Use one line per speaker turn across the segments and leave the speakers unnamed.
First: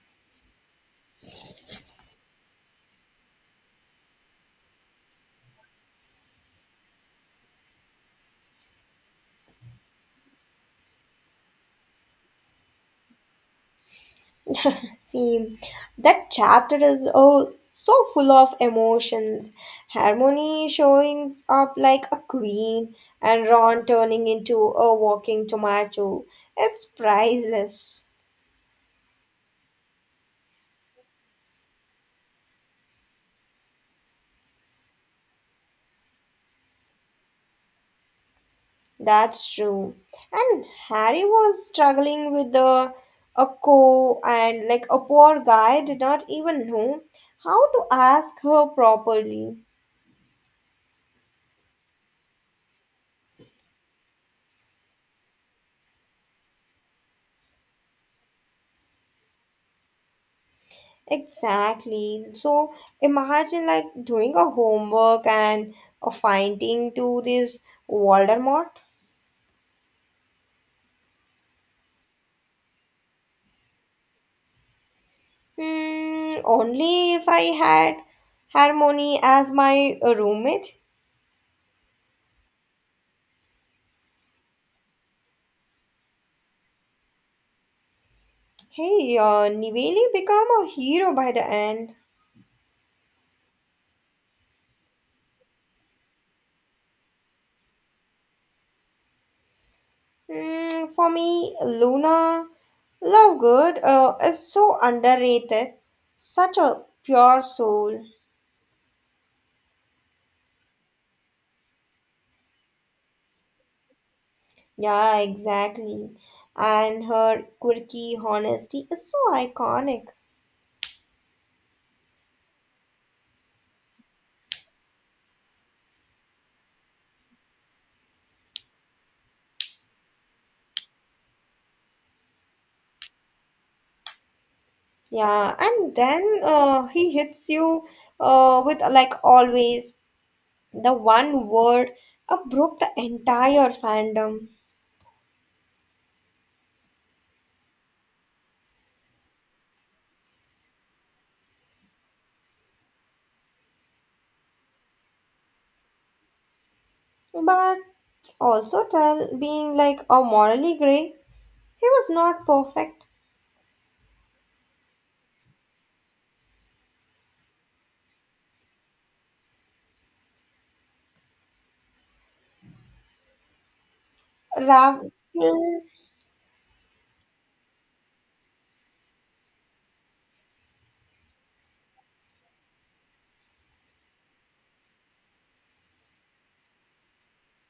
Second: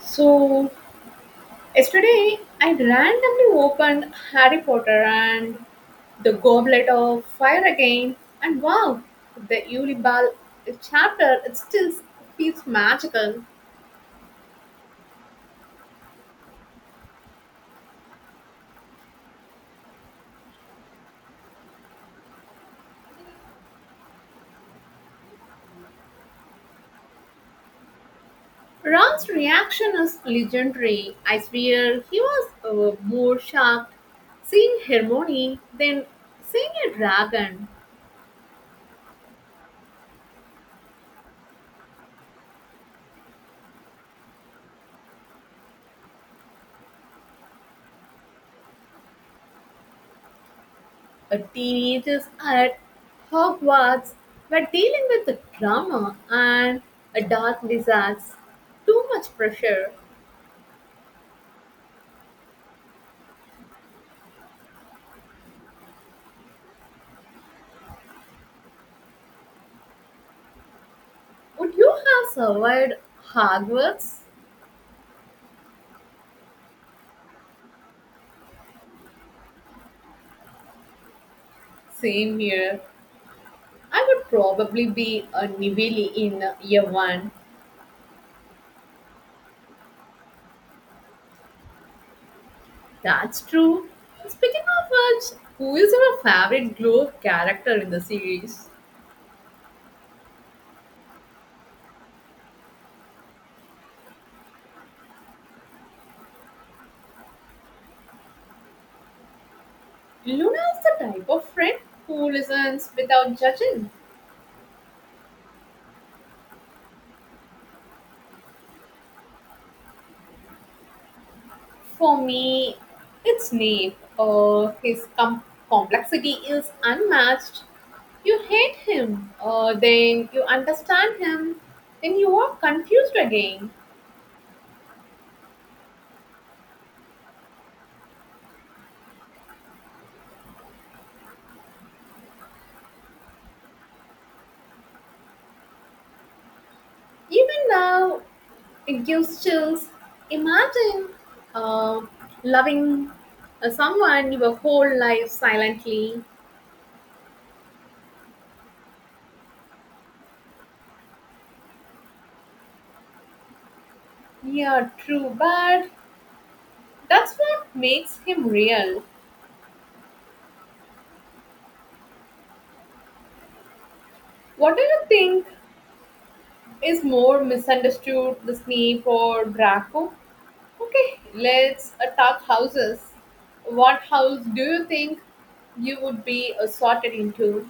So yesterday I randomly opened Harry Potter and the Goblet of Fire again, and wow, the Ulibal chapter it still feels magical.
See, that chapter is oh so full of emotions. Harmony showing up like a queen, and Ron turning into a walking tomato. It's priceless.
Ron's reaction is legendary. I swear he was more shocked seeing Hermione than seeing a dragon.
That's true. And Harry was struggling with the a co and like a poor guy did not even know how to ask her properly.
Teenagers at Hogwarts were dealing with the drama and a dark desires. Too much pressure.
Exactly. So imagine like doing a homework and a finding to this Voldemort.
Would you have survived Hogwarts?
Hmm, only if I had Harmony as my roommate.
Same here. I would probably be a Nivili in year one.
Hey, Niveli become a hero by the end.
That's true. Speaking of which, who is your favorite glow character in the series?
Hmm, for me, Luna Lovegood is so underrated. Such a pure soul.
Luna is the type of friend who listens without judging.
Yeah, exactly. And her quirky honesty is so iconic.
For me, it's Snape. His complexity is unmatched. You hate him, then you understand him, then you are confused again.
Yeah, and then he hits you with like always the one word broke the entire fandom.
Even now, it gives chills. Imagine uh, loving someone your whole life silently.
But also tell being like a morally gray, he was not perfect.
Yeah, true, but that's what makes him real. What do you
Rav
think is more misunderstood, the Snape or Draco? Okay, let's talk houses. What house do you think you would be sorted into?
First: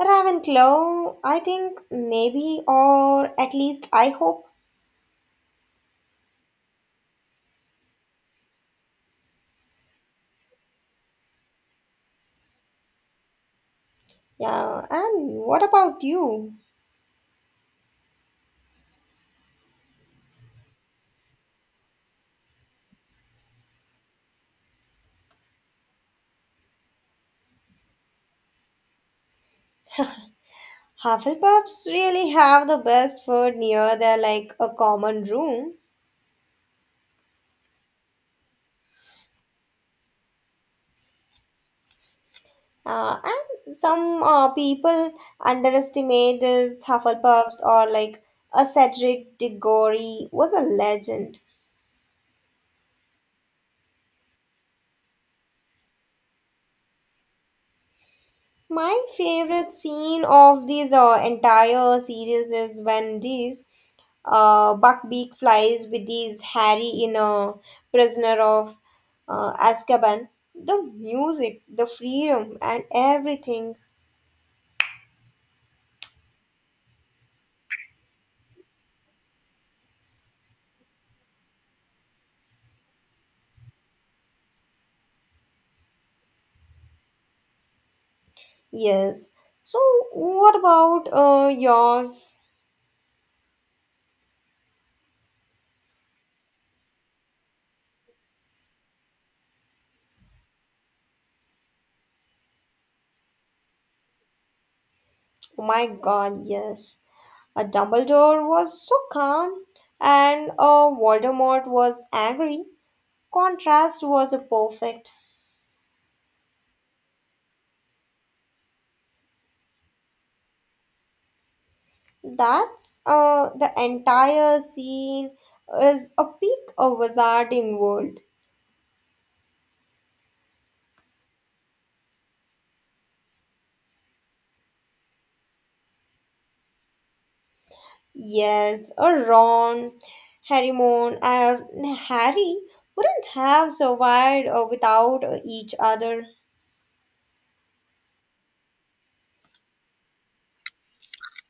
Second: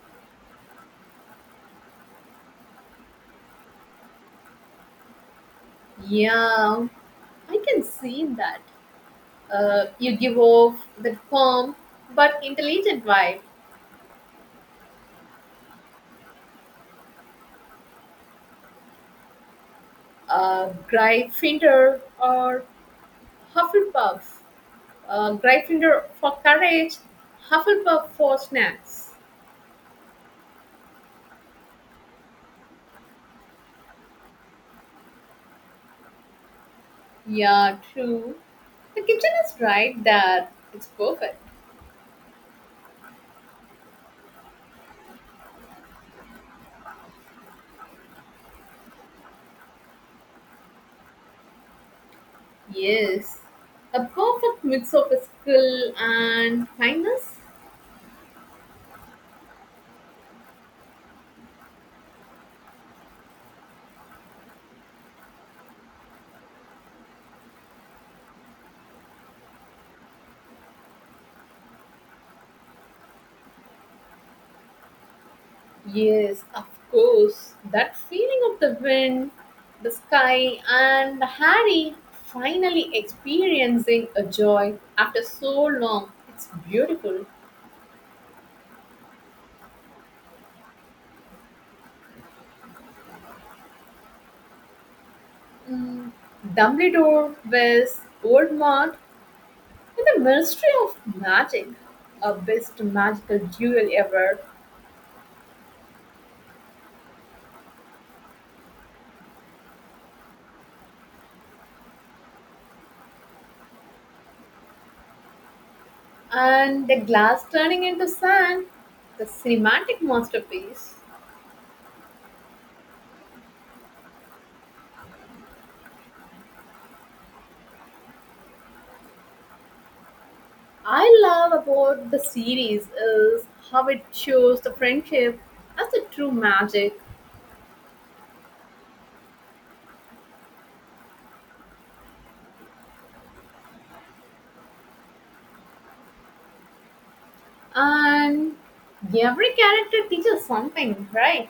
Ravenclaw, I think maybe or at least I hope.
Yeah, I can see that. You give off the calm but intelligent vibe.
Yeah, and what about you?
Gryffindor or Hufflepuff. Gryffindor for courage, Hufflepuff for snacks.
Hufflepuffs really have the best food near their like a common room.
Yeah, true. The kitchen is right there. It's perfect.
And some people underestimate this Hufflepuffs or like a Cedric Diggory was a legend.
Yes, a perfect mix of skill and kindness.
My favorite scene of these entire series is when these Buckbeak flies with these Harry in a prisoner of Azkaban. The music, the freedom, and everything.
Yes, of course. That feeling of the wind, the sky, and Harry finally experiencing a joy after so long. It's beautiful.
Yes. So, what about yours?
Mm, Dumbledore with Old Mart with a mystery of magic, a best magical duel ever,
Oh my God, yes. A Dumbledore was so calm, and Voldemort was angry. Contrast was a perfect.
and the glass turning into sand, the cinematic masterpiece.
That's the entire scene is a peak of wizarding world.
I love about the series is how it shows the friendship as the true magic,
Yes, a Ron, Harry and Harry wouldn't have survived without each other.
and every character teaches something, right?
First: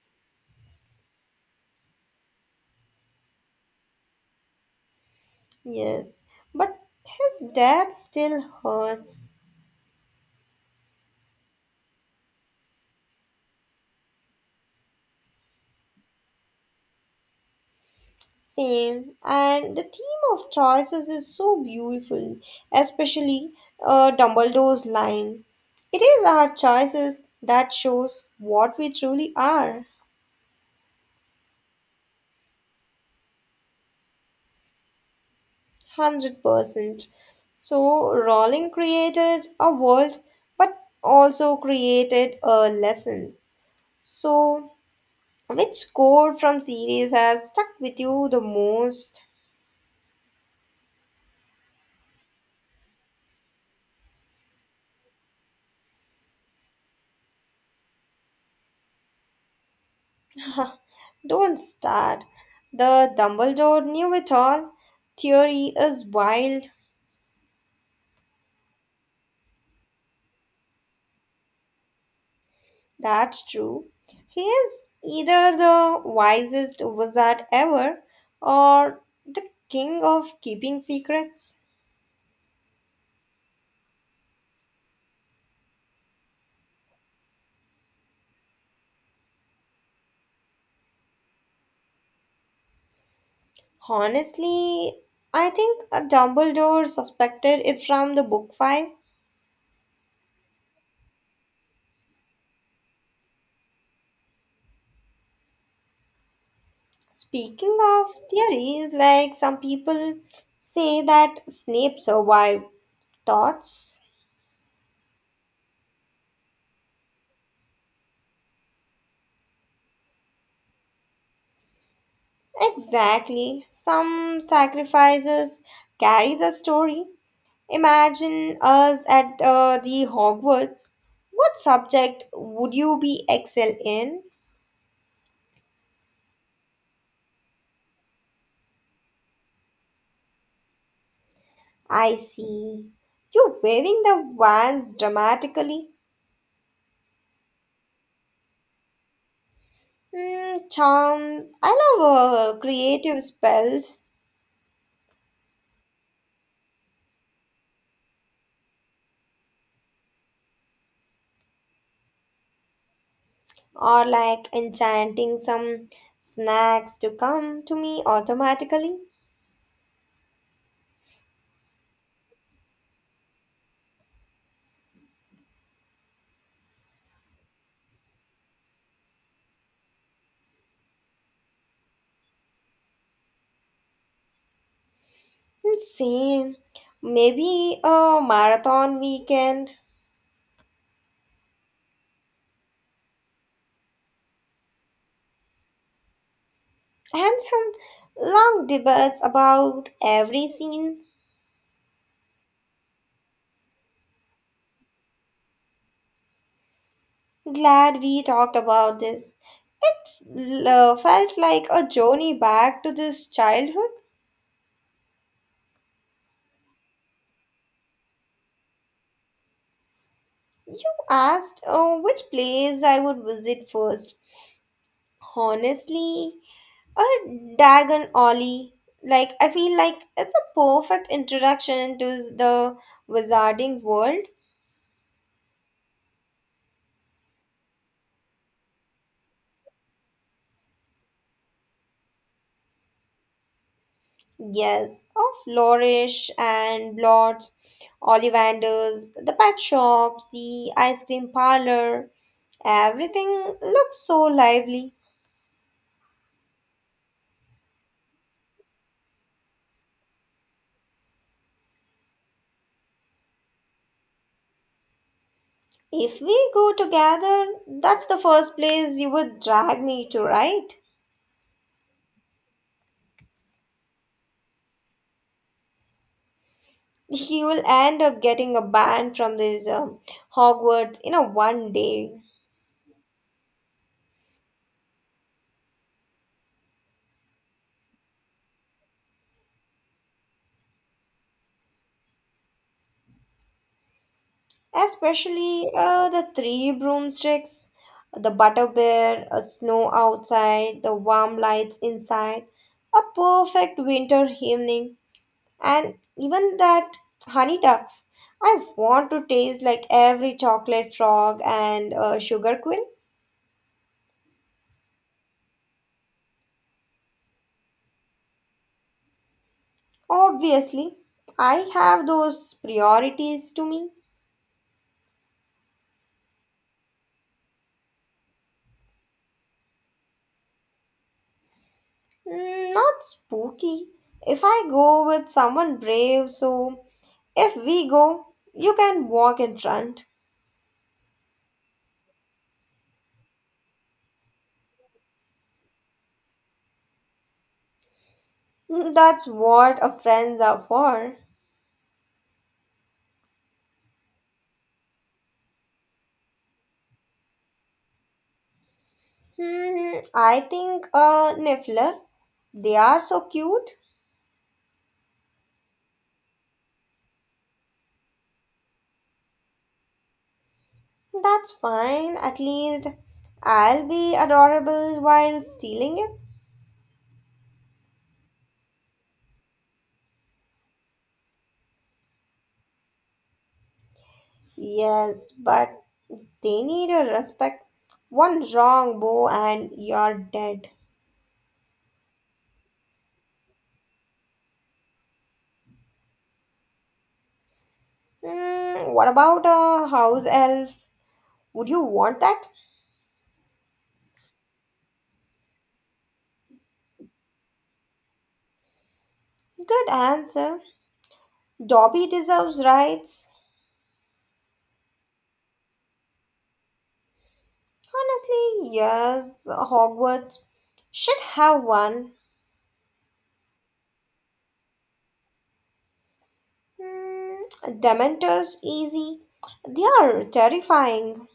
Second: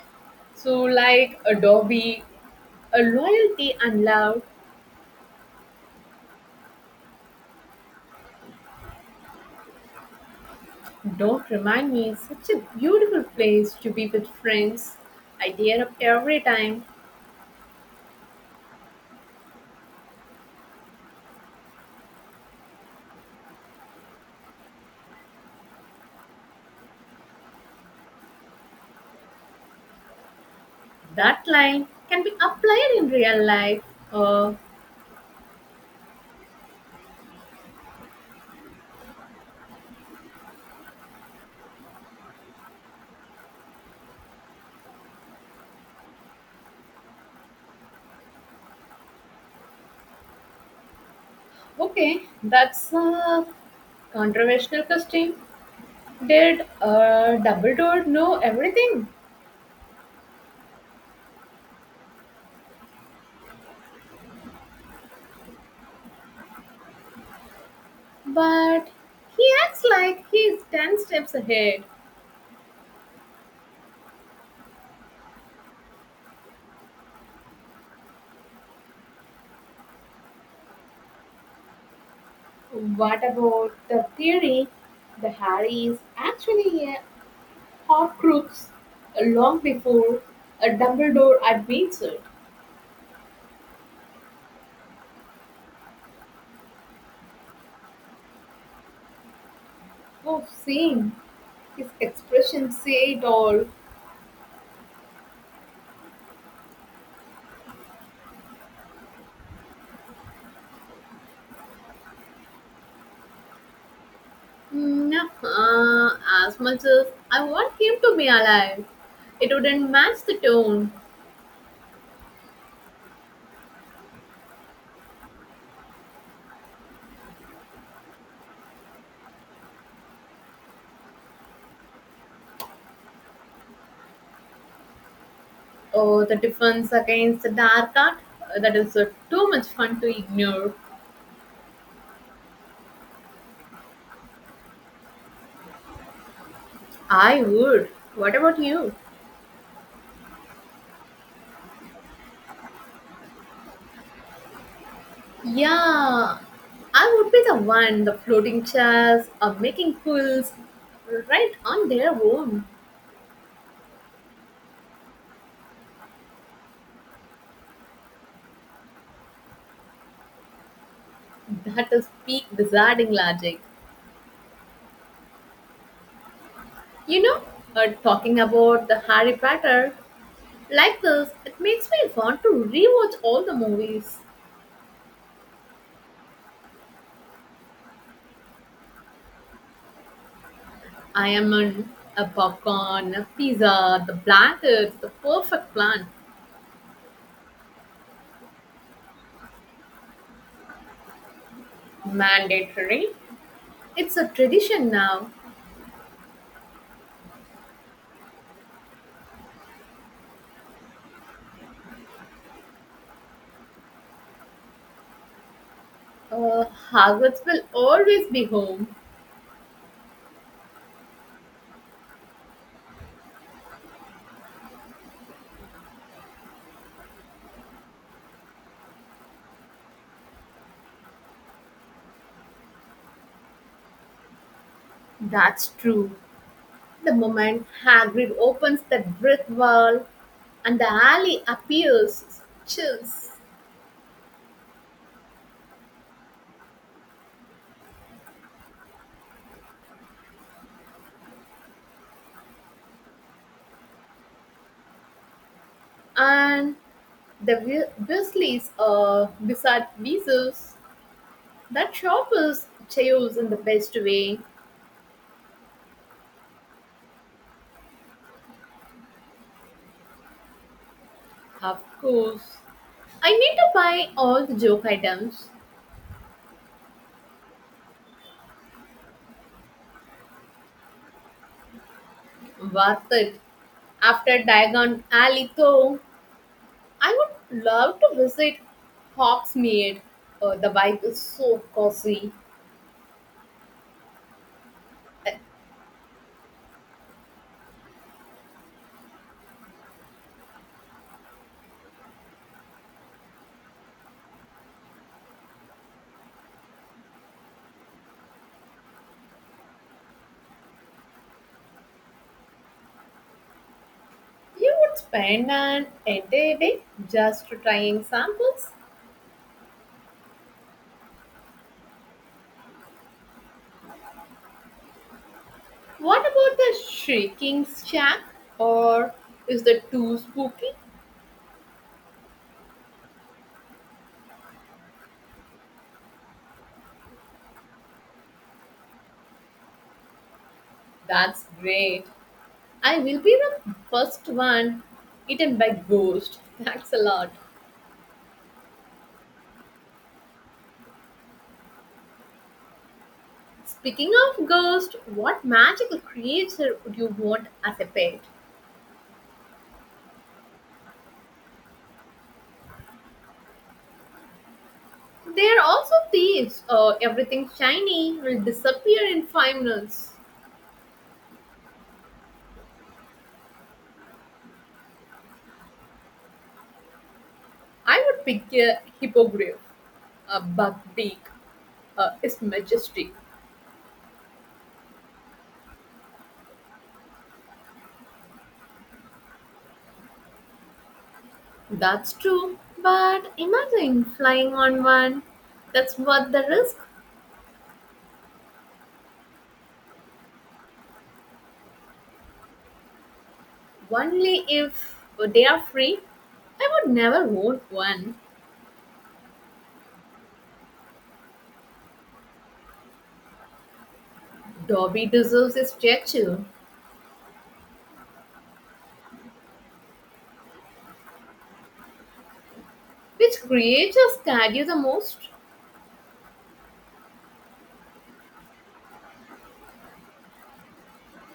So, like Adobe, a loyalty and love
Yes, but his death still hurts.
don't remind me such a beautiful place to be with friends. I tear up every time.
Same. And the theme of choices is so beautiful, especially Dumbledore's line. It is our choices that shows what we truly are.
That line can be applied in real life. Uh,
100%. So, Rowling created a world but also created a lesson. So, which quote from series has stuck with you the most?
okay, that's a controversial question, did Dumbledore know everything?
Don't start. The Dumbledore knew it all. Theory is wild,
But he acts like he's 10 steps ahead.
that's true. He is either the wisest wizard ever or the king of keeping secrets.
What about the theory that Harry is actually a Horcrux long before Dumbledore admits it?
Honestly, I think a Dumbledore suspected it from the book 5.
Oh, same. His expressions say it all.
Speaking of theories, like some people say that Snape survived thoughts.
No, as much as I want him to be alive, it wouldn't match the tone.
Exactly. Some sacrifices carry the story. Imagine us at the Hogwarts. What subject would you be excel in?
Oh, the defense against the dark art. That is too much fun to ignore.
I see. You're waving the wands dramatically.
I would. What about you?
Mm, charms. I love creative spells
Yeah, I would be the one, the floating chairs or making pools right on their own.
or like enchanting some snacks to come to me automatically.
That is peak wizarding logic. You know, talking about the Harry Potter like this, it makes me want to rewatch all the movies.
Hmm, same. Maybe a marathon weekend
I am on a popcorn, a pizza, the blankets, the perfect plan.
and some long debates about every scene.
Mandatory. It's a tradition now.
Glad we talked about this. It felt like a journey back to this childhood.
Uh, Hogwarts will always be home.
You asked which place I would visit first. Honestly, a Dagon Ollie. Like, I feel like it's a perfect introduction to the wizarding world.
That's true. The moment Hagrid opens that brick wall and the alley appears, chills,
Yes, of Flourish and Blots, Ollivanders, the pet shops, the ice cream parlor, everything looks so lively.
and the Weasleys are beside Weasels. That shop is chaos in the best way.
If we go together, that's the first place you would drag me to, right?
Of course. I need to buy all the joke items.
You will end up getting a ban from this Hogwarts in a 1 day.
Worth it. After Diagon Alley, though, I would love to visit Hogsmeade. The vibe is so cozy. Uh,
Especially the three broomsticks, the butter bear, a snow outside, the warm lights inside, a perfect winter evening, and even that honey ducks. I want to taste like every chocolate frog and sugar quill.
You would spend an entire day just trying samples.
Obviously, I have those priorities to me.
What about the Shrieking Shack? Or is that too spooky?
Mm, not spooky. If I go with someone brave, so if we go, you can walk in front.
That's great. I will be the first one eaten by ghost. Thanks a lot.
Hmm, that's what a friends are for.
Speaking of ghost, what magical creature would you want as a pet?
Hmm, I think a Niffler. They are so cute.
They are also thieves. Everything shiny will disappear in 5 minutes.
That's fine. At least I'll be adorable while stealing it.
I would pick a hippogriff. A buckbeak is majestic.
Yes, but they need a respect. One wrong bow and you're dead.
That's true, but imagine flying on one. That's worth the risk.
Hmm, what about a house elf? Would you want that?
Only if they are free. I would never want one.
Good answer. Dobby deserves rights.
Dobby deserves a statue.
Honestly, yes, Hogwarts should have one.
Which creature scared you the most?
Hmm, Dementors, easy. They are terrifying.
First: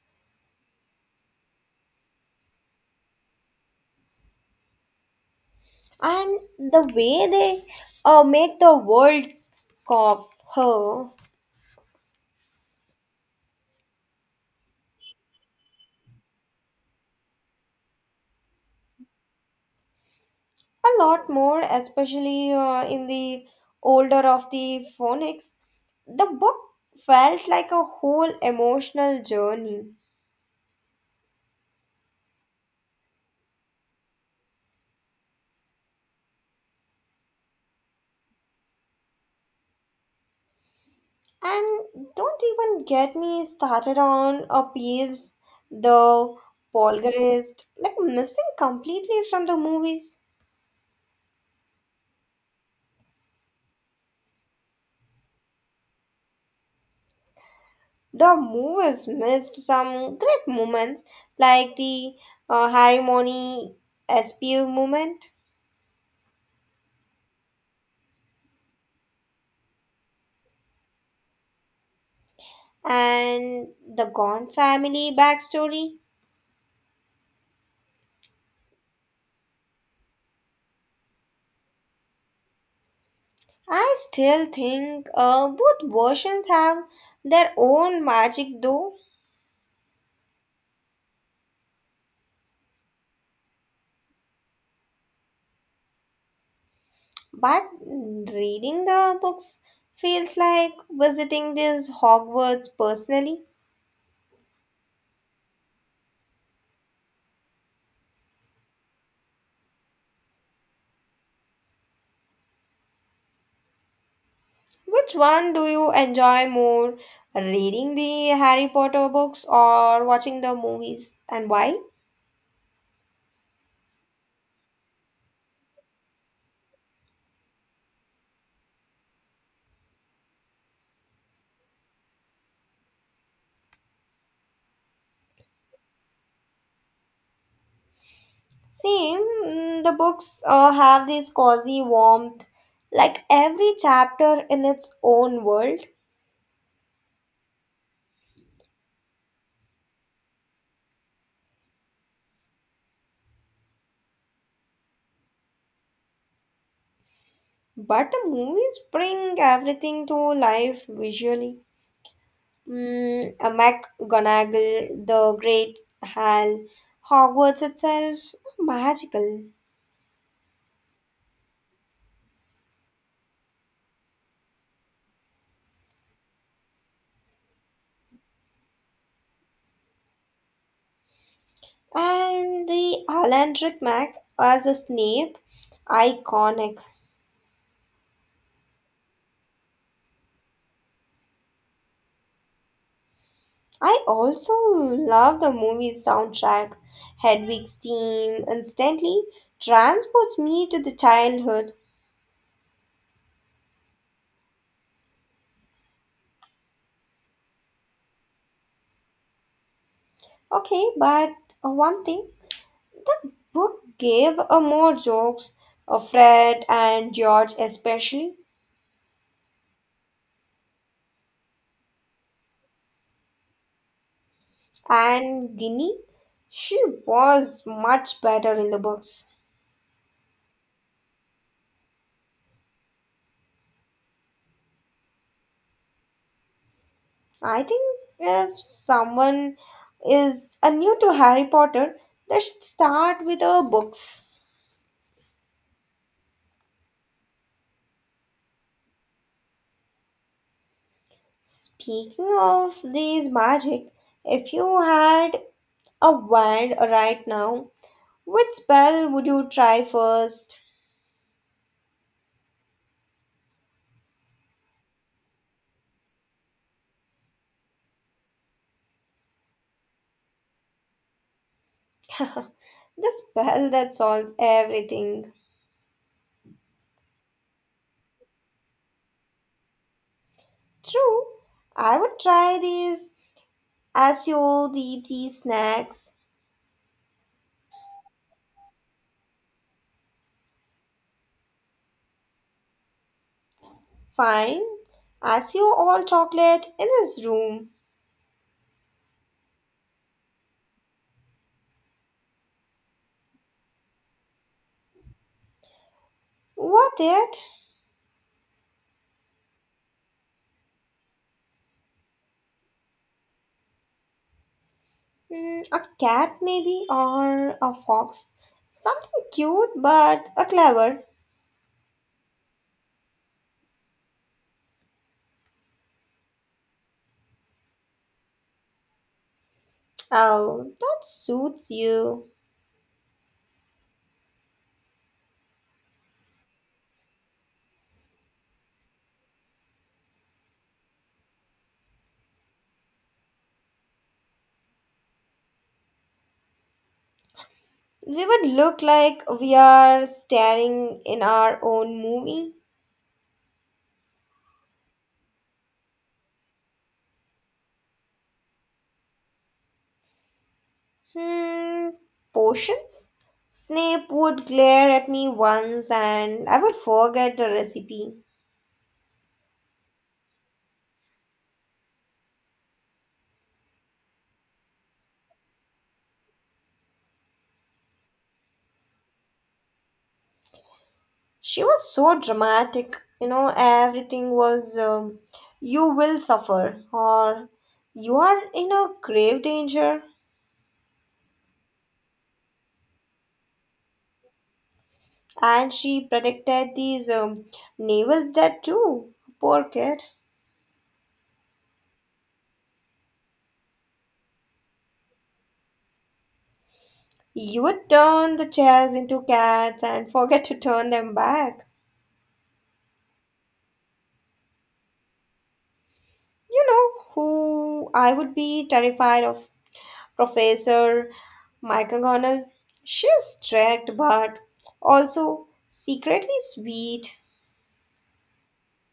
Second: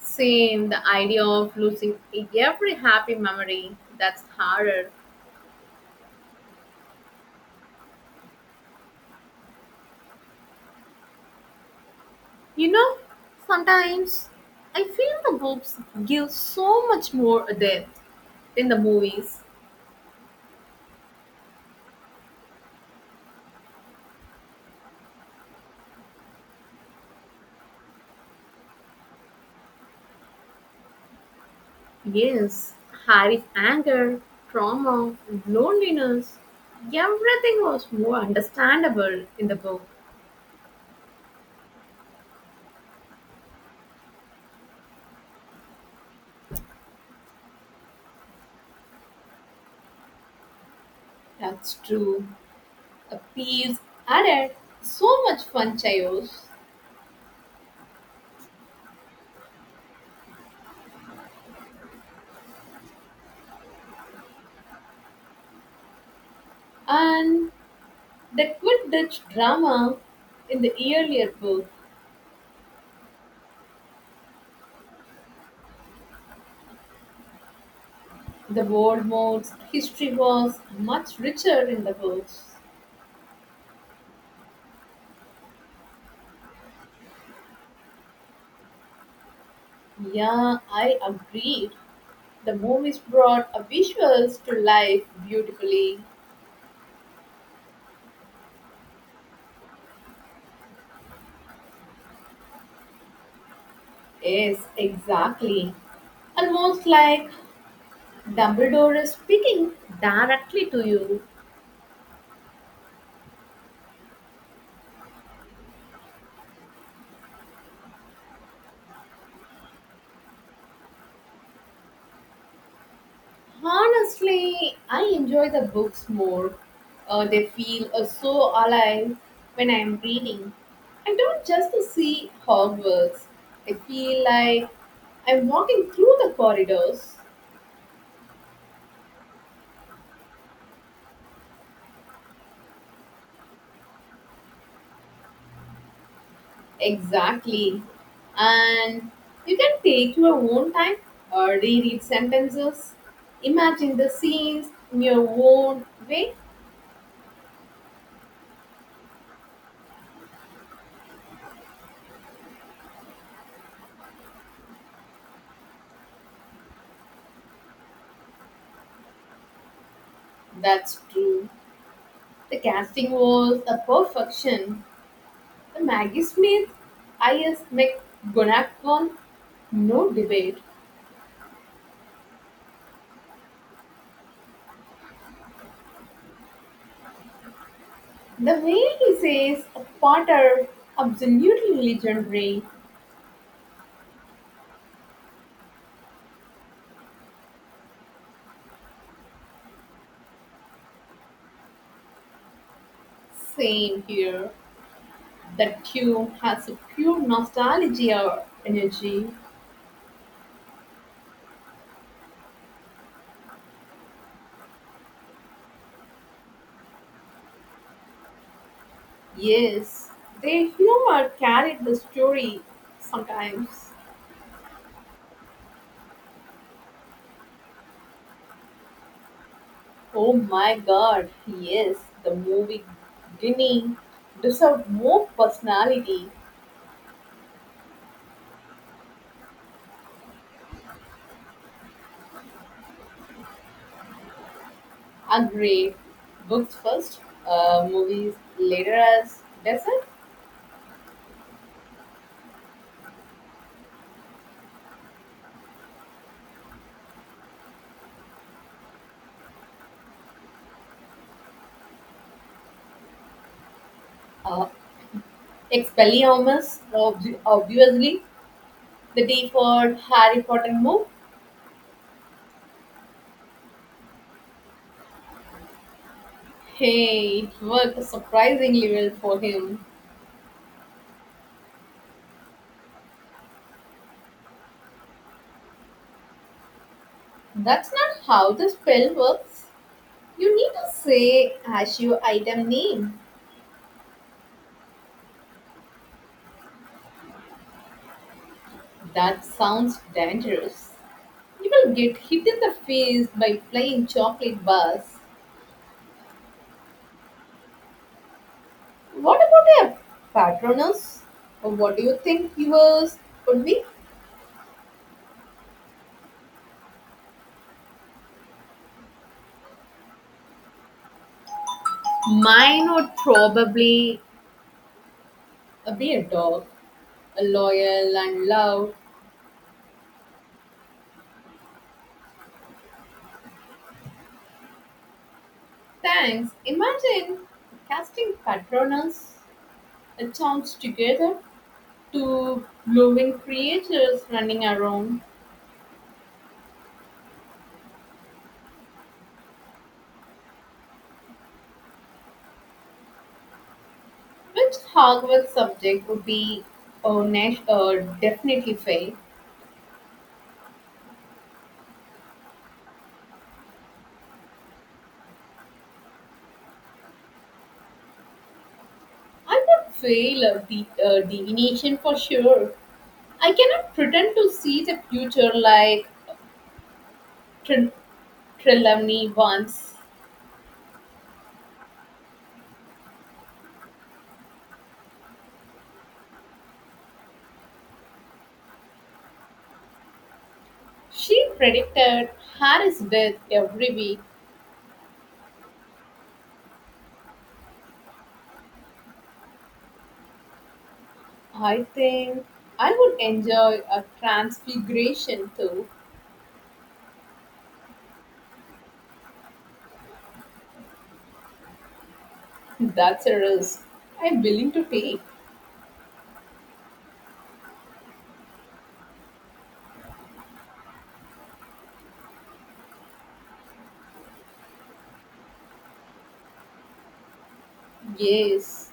Same, the idea of losing every happy memory. That's harder.
And the way they make the world cough her
You know, sometimes I feel the books give so much more depth than the movies.
a lot more, especially in the older of the phonics. The book felt like a whole emotional journey.
Yes, Harry's anger, trauma, loneliness, everything was more understandable in the book.
And don't even get me started on a Peeves, the Polgarist, like missing completely from the movies.
That's true. The Peeves added so much fun chaos.
The movies missed some great moments, like the Harimony SPU movement
And the Quidditch drama in the earlier book,
and the Gone family backstory.
the world modes, history was much richer in the books.
I still think both versions have their own magic, though.
Yeah, I agree. The movies brought a visuals to life beautifully.
But reading the books feels like visiting this Hogwarts personally.
Yes, exactly. Almost like Dumbledore is speaking directly to you.
Which one do you enjoy more, reading the Harry Potter books or watching the movies, and why?
Honestly, I enjoy the books more. They feel so alive when I am reading. I don't just see Hogwarts. I feel like I'm walking through the corridors.
Same, mm, the books have this cozy warmth, like every chapter in its own world.
Exactly. And you can take your own time or reread sentences. Imagine the scenes in your own way.
But the movies bring everything to life visually. Mm, a McGonagall, the Great Hall, Hogwarts itself, magical.
That's true. The casting was a perfection. The Maggie Smith, I.S. McGonagall, no debate.
And the Alan Rickman as a Snape, iconic.
The way he says Potter, absolutely legendary.
I also love the movie soundtrack. Hedwig's theme instantly transports me to the childhood.
Same here. That tune has a pure nostalgia energy.
Okay, but one thing, the book gave a more jokes of Fred and George especially.
Yes, their humor carried the story sometimes.
And Ginny, she was much better in the books.
Oh my god, yes, the movie Ginny deserved more personality.
I think if someone is a new to Harry Potter, they should start with the books.
Agreed. Books first, movies later as desert.
Speaking of these magic, if you had a wand right now, which spell would you try first?
Uh, Expelliarmus, obviously, the default Harry Potter move.
The spell that solves everything.
Hey, it worked surprisingly well for him.
True, I would try these as you deep these snacks.
That's not how the spell works. You need to say as your item name.
Fine, as you all chocolate in this room.
That sounds dangerous. You will get hit in the face by flying chocolate bars.
What it?
What about a patronus? Or what do you think yours would be?
Mm, a cat maybe or a fox. Something cute but a clever.
Mine would probably be a beer dog, a loyal and loud.
Oh, that suits you.
Thanks. Imagine casting patronus, a chance together, two glowing creatures running around.
We would look like we are staring in our own movie.
Which Hogwarts subject would be next? Definitely fail.
Hmm, potions? Snape would glare at me once and I would forget the recipe.
I would fail the divination for sure. I cannot pretend to see the future like Tre- Trelawney once.
She was so dramatic, you know, everything was you will suffer or you are in a grave danger.
She predicted Harry's death every week.
And she predicted these Neville's death too. Poor kid.
I think I would enjoy a transfiguration too.
You would turn the chairs into cats and forget to turn them back.
That's a risk I'm willing to take.
You know who I would be terrified of? Professor McGonagall. She is strict but also secretly sweet.
Yes.